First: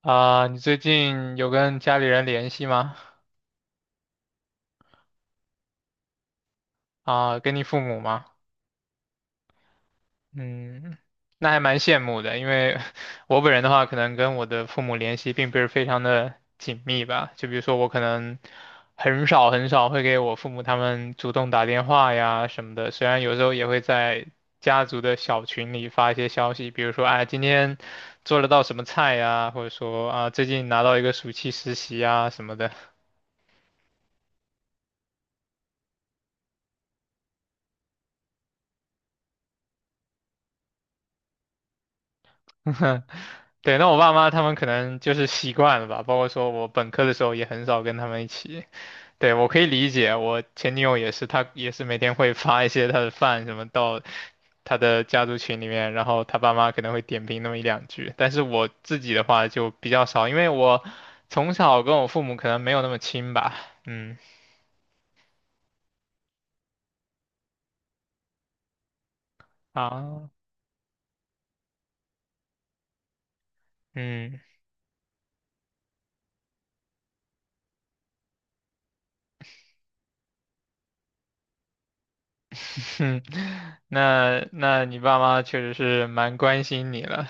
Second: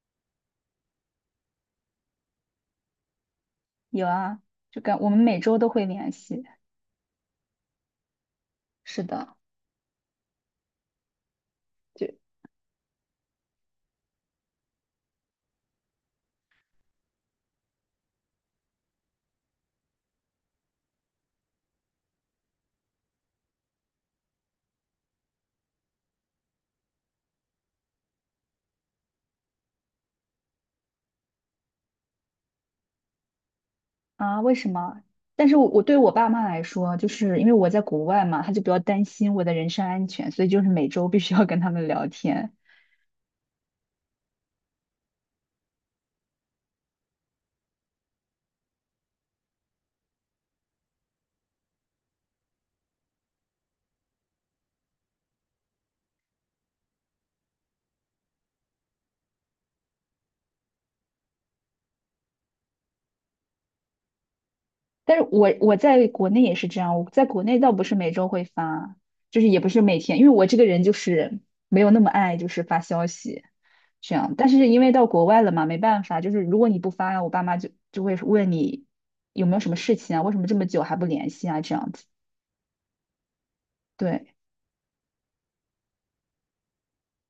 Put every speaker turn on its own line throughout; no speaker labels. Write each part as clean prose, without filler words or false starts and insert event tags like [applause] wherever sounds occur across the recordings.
啊，你最近有跟家里人联系吗？
有啊，就跟我们每周都会联系。
啊，跟你父母吗？
是的。
嗯，那还蛮羡
就
慕的，因为 [laughs] 我本人的话，可能跟我的父母联系并不是非常的紧密吧。就比如说，我可能很少会给我父母他们主动打电话呀什么的，虽然有时候也会在家族的小群里发一些消息，比如说，哎，今天做了道什么菜呀，或者说啊，最近拿到一个暑期实习啊什么的。
啊，为什么？但是我对我爸妈来说，就是因为我在国外嘛，他就比较担心我的人身安全，所以就是每周必须要跟他们聊天。
[laughs] 对，那我爸妈他们可能就是习惯了吧，包括说我本科的时候也很少跟他们一起。对，我可以理解，我前女友也是，她也是每天会发一些她的饭什么到她的家族群里面，然后她爸妈可能会点评那么一两句。但是我自己的话就比较少，因为我从小跟我父母可能没有那么亲吧。嗯，
但是我在国内也是这样，我在国内倒不是每周会发，就是也不是每天，因
啊，
为我这个人就是没有那么爱就是发消息这样。
嗯，
但是因为到国外了嘛，没办法，就是如果你不发，我爸妈就会问你有没有什么事情啊，为什么这么久还不联系啊这样子。
[laughs] 哼。
对
那你爸妈确实是蛮关心你了，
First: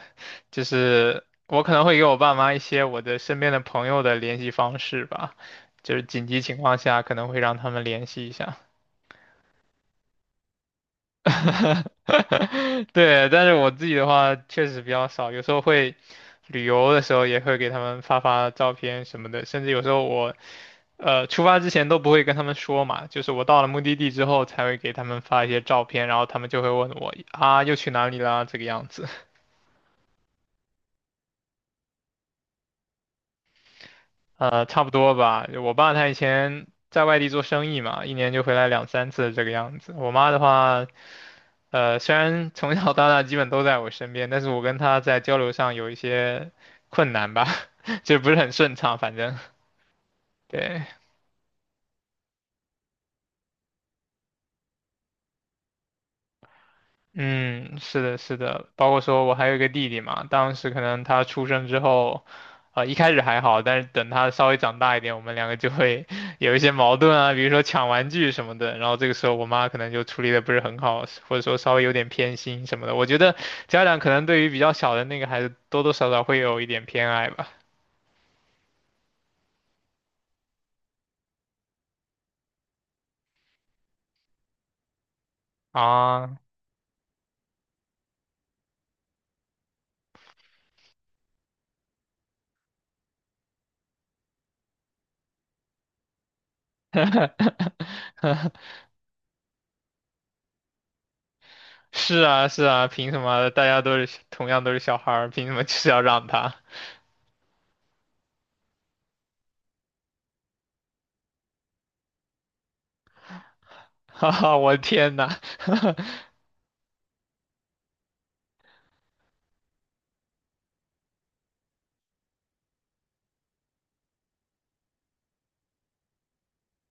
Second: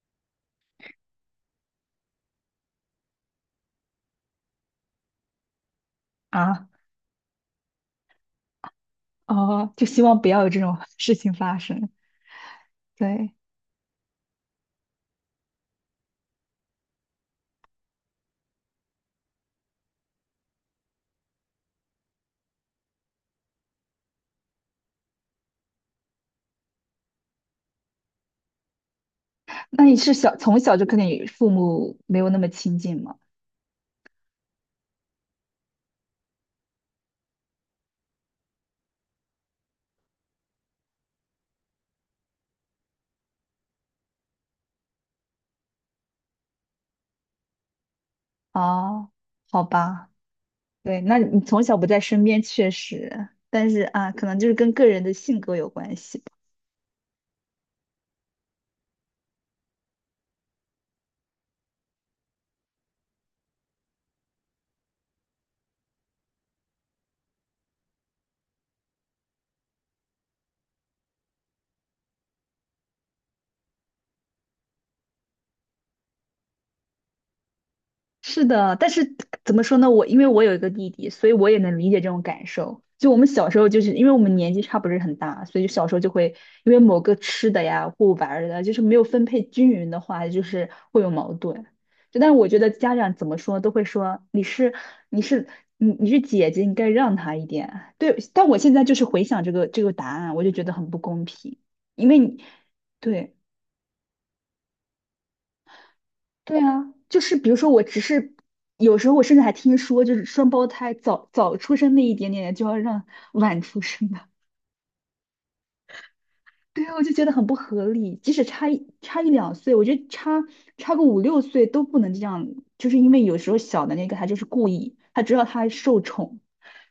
就是我可能会给我爸妈一些我的身边的朋友的联系方式吧，就是紧急情
啊，
况下可能会让他们联系一下。
哦，就希望不要有这种 [laughs] 事情发生。
[laughs] 对，
对，
但是我自己的话确实比较少，有时候会旅游的时候也会给他们发发照片什么的，甚至有时候我出发之前都不会跟他们说嘛，就是我到了目的地之后才会给他们发一些照片，然后他们就会问我啊又去哪里啦这个样子。
那你是从小就跟你父母没有那么亲近吗？
差不多吧。我爸他以前在外地做生意嘛，一年就回来两三次这个样子。我妈的话，虽然从小到大基本都在我身边，但是我跟她在交流上有一些困难吧，[laughs] 就不是很顺畅，
哦，
反正
好吧，
对。
对，那你从小不在身边确实，但是啊，可能就是跟个人的性格有关系。
嗯，是的，是的，包括说我还有一个弟弟嘛，当时可能他出生之后，一开始还好，但是等他稍微长大一点，我们两个就会 [laughs] 有一些矛盾啊，比如说抢玩具什么的，然后这个时候我妈可能就处理的不是很好，或者说稍微有点偏心什么的。我觉得家长可能对于比较小的那个孩子，多多少少会有一点偏爱吧。
是的，但是怎么说呢？我因为我有一个弟弟，所以我也能理解这种感受。就我们小时候，就是因为我们年纪差不是很大，所以就小时候就会
啊，
因为某个吃的呀或玩儿的，就是没有分配均匀的话，就是会有矛盾。就但是我觉得家长怎么说都会说你是你是姐姐，你该让他一点。对，但我现
[laughs]
在就是回想这个答案，我就觉得很不公平，因
是
为你
啊，是啊，凭什
对。
么大家都是同样都是小孩儿，凭什么就是要让他？
对啊，就是比如说，我只是有时候我甚至还听说，就是双胞胎早早出生那一点点就要让晚出生
[laughs]
的，
哈哈，我天呐！[laughs]
[laughs] 对啊，我就觉得很不合理。即使差两岁，我觉得差个五六岁都不能这样，就是因为有时候小的那个他就是故意，他知道他受宠，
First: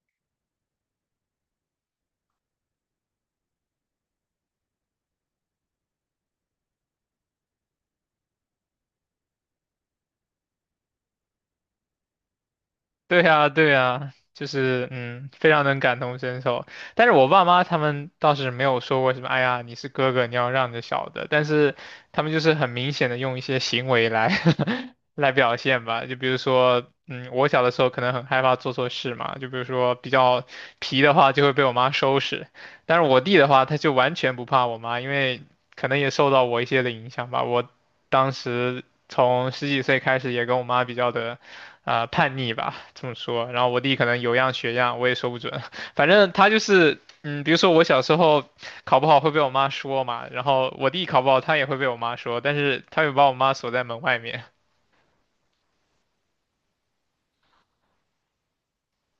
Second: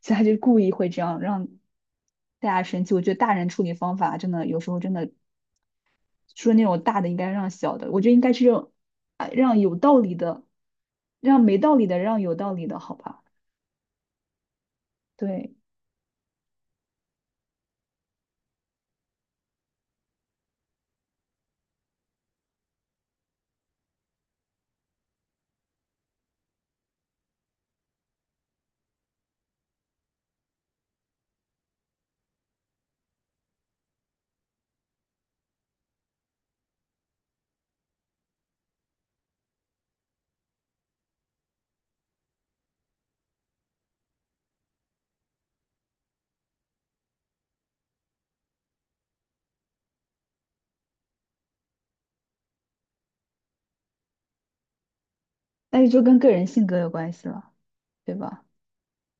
所以他就故意会这样让大家生气。我觉得大人处理方法真的有时候真的说那种大的应该让小的，我觉得应该是让啊让有道理的，让没道理的让有道理的，好
对
吧？
呀，对呀，就是嗯，非
对，
常能感同身受。但是我爸妈他们倒是没有说过什么，哎呀，你是哥哥，你要让着小的。但是他们就是很明显的用一些行为来 [laughs] 来表现吧，就比如说，嗯，我小的时候可能很害怕做错事嘛，就比如说比较皮的话就会被我妈收拾，但是我弟的话他就完全不怕我妈，因为可能也受到我一些的影响吧。我当时从十几岁开始也跟我妈比较的。啊、叛逆吧，这么说？然后我弟可能有样学样，我也说不准。[laughs] 反正他就是，嗯，比如说我小时候考不好会被我妈说嘛，然后我弟考不好他也会被我妈说，但是他会把我妈锁在门外面。
但是就跟个人性格有关系了，对吧？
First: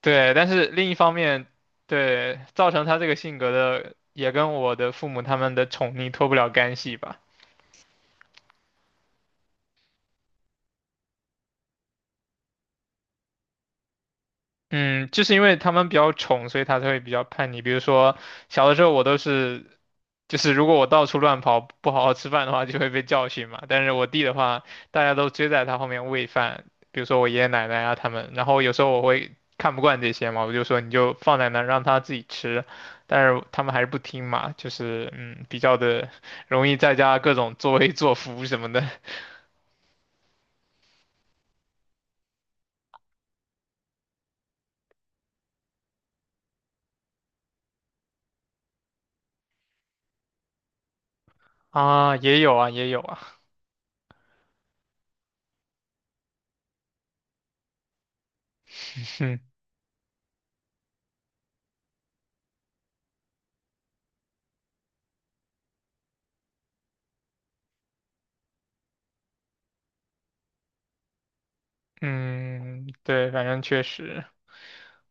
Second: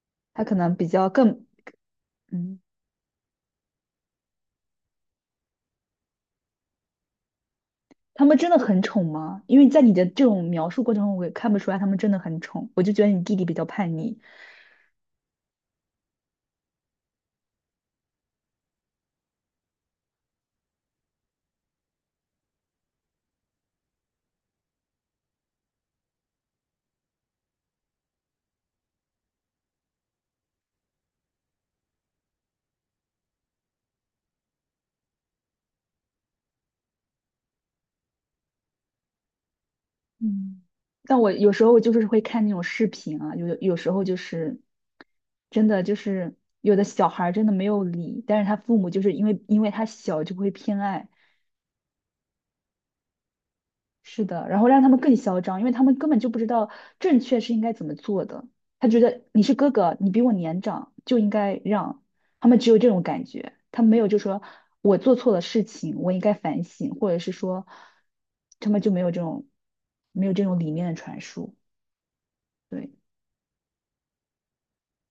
对，
他
但
可
是
能比
另一
较
方
更
面，对，
嗯，
造成他这个性格的也跟我的父母他们的宠溺脱不了干系吧。
他们真的很宠吗？因为在你的这种描述过程中，我也看不出来他们真的很宠，我就觉得你弟弟比较叛逆。
嗯，就是因为他们比较宠，所以他才会比较叛逆。比如说，小的时候我都是，就是如果我到处乱跑，不好好吃饭的话，就会被教训嘛。但是我弟的话，大家都追在他后面喂饭，比如说我爷爷奶奶啊他们。然后有时候我会看不惯这些嘛，我就说你就放在那儿让他自己吃，但是他们还是不听嘛，就是嗯，比较的容易在家各种作威作福什么的
嗯，但我有时候就是会看那种视频啊，有时候就是真的就是有的小孩儿真的没有理，但是他父母就是因为他小就会偏爱，
[laughs] 啊，也有啊，也有啊，
是的，然后让他们更嚣张，因为他们根本就不知道正确是应该怎么做的。他觉
[laughs]
得
嗯
你是哥哥，你比我年长，就应该让。他们只有这种感觉，他们没有就说我做错了事情，我应该反省，或者是说他们就没有这种理念的传输。
嗯，
对
对，反正确实。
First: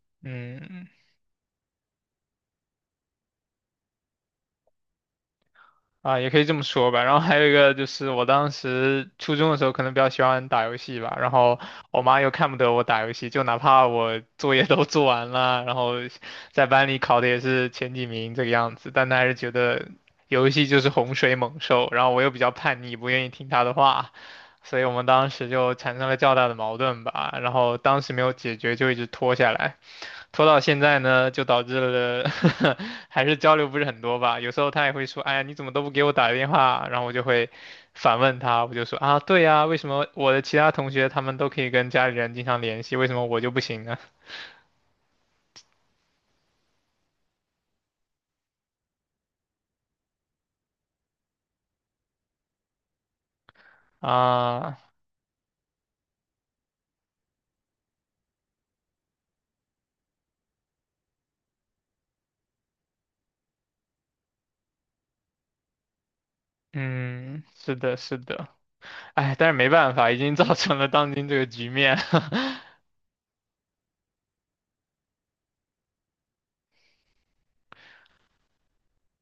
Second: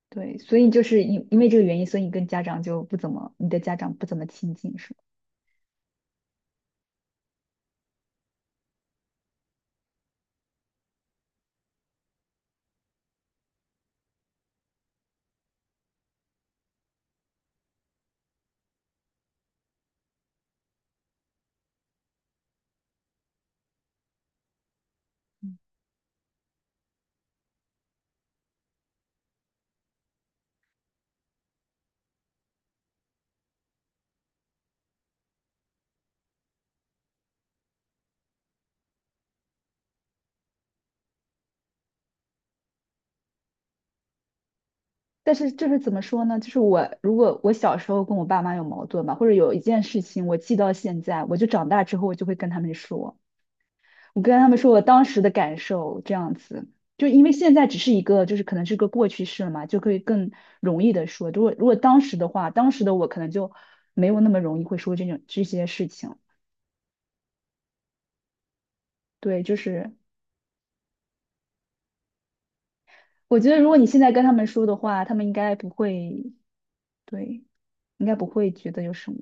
对，所以就
嗯，
是因为这个原因，所以你跟家长就不怎么，你的家长不怎么亲近，是吗？
啊，也可以这么说吧。然后还有一个就是，我当时初中的时候可能比较喜欢打游戏吧，然后我妈又看不得我打游戏，就哪怕我作业都做完了，然后在班里考的也是前几名这个样子，但她还是觉得游戏就是洪水猛兽，然后我又比较叛逆，不愿意听她的话，所以我们当时就产生了较大的矛盾吧。然后当时没有解决，就一直拖下来。拖到现在呢，就导致了呵呵 [laughs] 还是交流不是很多吧。有时候他也会说：“哎呀，你怎么都不给我打个电话？”然后我就会反问他，我就说：“啊，对呀，为什么我的其他同学他们都可以跟家里人经常联系，为什么我就不行呢？”
但是就是怎么说呢？就是我如果我小时候跟我爸妈有矛盾吧，或者有一件事情我记到现在，我就长大之后我就会跟他们说，我跟他们说
啊，
我当时的感受这样子，就因为现在只是一个就是可能是个过去式了嘛，就可以更容易的说。如果当时的话，当时的我可能就没有那么容易会说这些事情。
嗯，是的，是的，哎，
对，
但是
就
没
是
办法，已经造成了当今这个局面。[laughs]
我觉得如果你现在跟他们说的话，他们应该不会，对，应该不会觉得有什么。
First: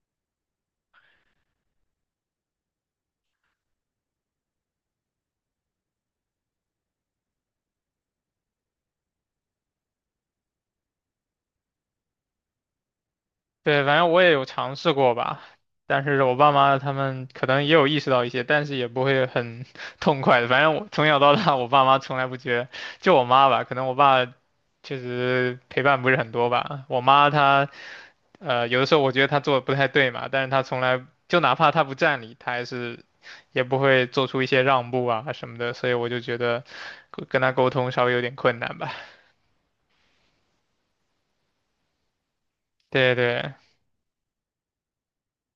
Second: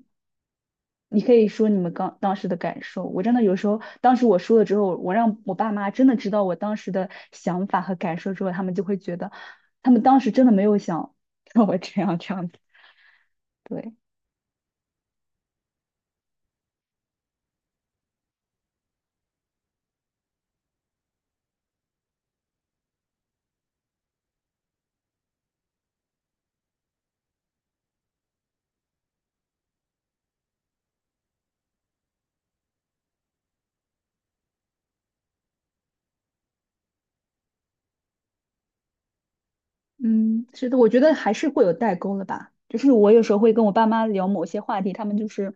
你可以说你们刚当时的感受。我真的有时候，当时我说了之后，我让我爸妈真的知道我当时的想法和感受之后，他们就会觉得，他们当时真的没有想让我这样子。
对，
对。
反正我也有尝试过吧，但是我爸妈他们可能也有意识到一些，但是也不会很 [laughs] 痛快的。反正我从小到大，我爸妈从来不觉得，就我妈吧，可能我爸确实陪伴不是很多吧。我妈她有的时候我觉得她做的不太对嘛，但是她从来就哪怕她不占理，她还是也不会做出一些让步啊什么的，所以我就觉得跟她沟通稍微有点困难吧。[laughs]
嗯，是的，我觉得还是会有代沟了吧。就是我
对
有时候会
对，
跟我爸妈聊某些话题，他们就是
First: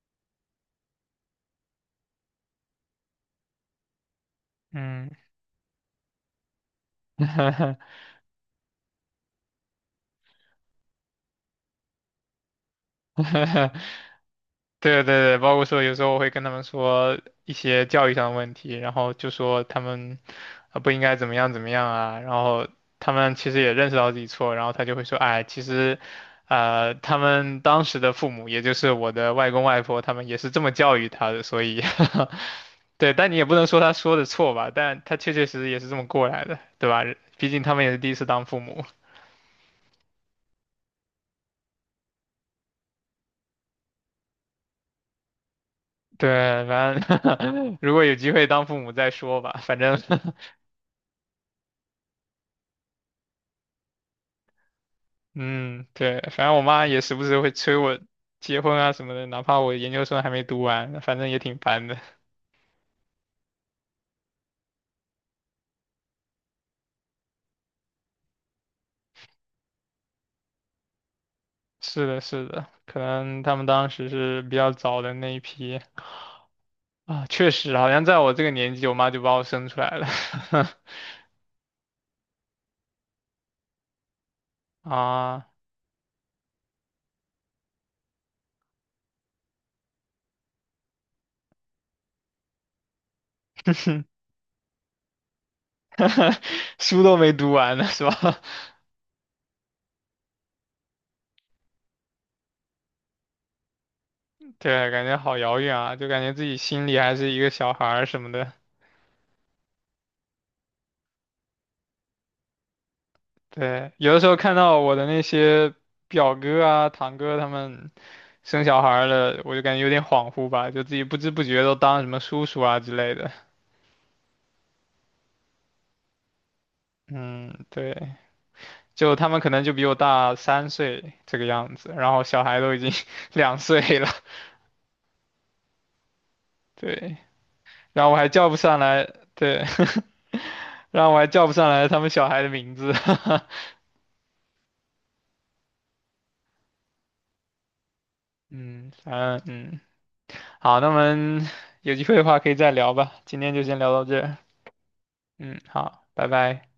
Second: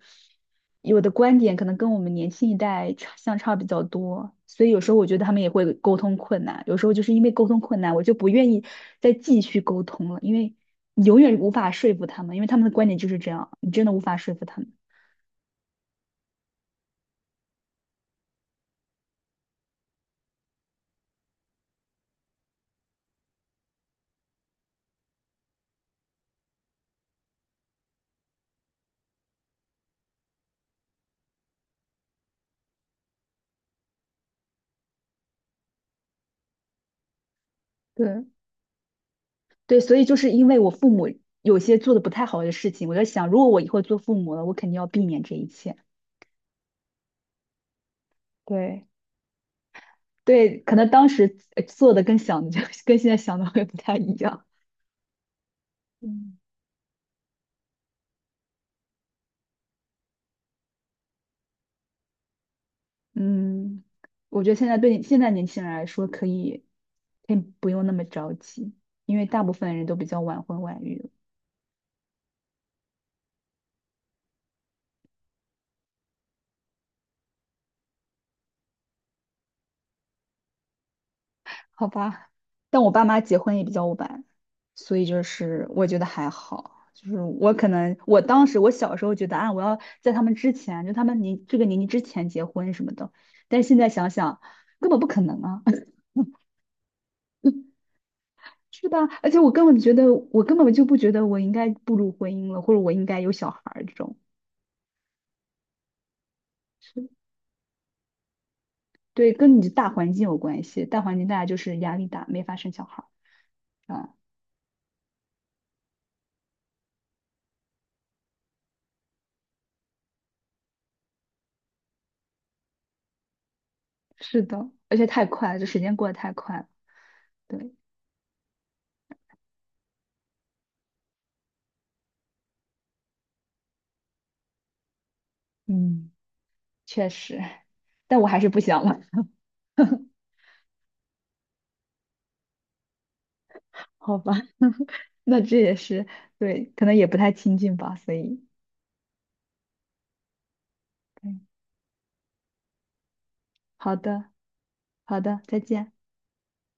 有的观点可能跟我们年轻一代相差比较多，所以有时候我
嗯。
觉得他们也会沟通困难。有时候就是因为沟通困难，我
[laughs]
就不愿意再继续沟通了，因为你永远无法说服他们，因为他们的观点就是这样，你真的无法说服他们。
对对对，包括说有时候我会跟他们说一些教育上的问题，然后就说他们啊不应该怎么样怎么样啊，然后他们其实也认识到自己错，然后他就会说，哎，其实，他们当时的父母，也就是我的外公外婆，他们也是这么教育他的，所以，[laughs] 对，但你也不能说他说的错吧，但他确确实实也是这么过来的，对吧？毕竟他们也是第一次
对
当父母，
对，所以就是因为我父母有些做的不太好的事情，我在想，如果我以后做父母了，我肯定要避免这一切。
[laughs] 对，反正 [laughs] 如果有机会当父
对。
母再说吧，反正 [laughs]
对，可能当时做的跟想的就 [laughs] 跟现在想的会不太一样。
嗯，对，
嗯，
反正我妈也时不时会催我结婚啊什么的，哪怕我研究生还没读完，反正也挺烦的。
嗯，我觉得现在对现在年轻人来说，可以不用那么着急，因为大部分人都比较晚婚晚育了
[laughs] 是的，是的，可能他们当时是比较早的那一批啊，确实，好像在我这个年纪，我妈就把我生出来了
好吧？但我爸妈结婚也比较晚，
[laughs]
所以就
啊，
是我觉得还好。就是我可能我当时我小时候觉得啊，我要在他们之前，就他们年这个年纪之前结婚什么的，但是现在
[laughs]
想想根本不可能啊。
书都没读完
[laughs]
呢，[laughs] 是吧？
是的，而且我根本觉得，我根本就不觉得我应该步入婚姻了，或者我应该有小孩儿这种。
[laughs] 对，感觉好遥远啊，就感觉自己心里
是
还是一个小孩儿什么的。
对，跟你的大环境有关系，大环境大家就是压力大，没法生小孩
对，
儿。啊，
有的时候看到我的那些表哥啊、堂哥他们。生小孩了，我就感觉有点恍惚吧，就自己不知不觉都当什么叔叔啊之类的。
是的，而且太快了，这时间过得太快了。
嗯，
对，
对，就他们可能就比我大3岁这个样子，然后小孩都已经 [laughs] 2岁了，
嗯，确
对，
实，
然后我
但我
还
还
叫
是
不
不
上
想了。
来，对，
[laughs]
[laughs] 然后我还叫不上来他们小孩的名字。
好吧，[laughs] 那这也是，对，可能也不太亲近吧，所以，
[laughs] 嗯，反正嗯，好，那我们
对，
有机会的话可以再聊吧，今天就先聊
好
到这
的，
儿
好的，再
嗯，
见。
好，拜拜。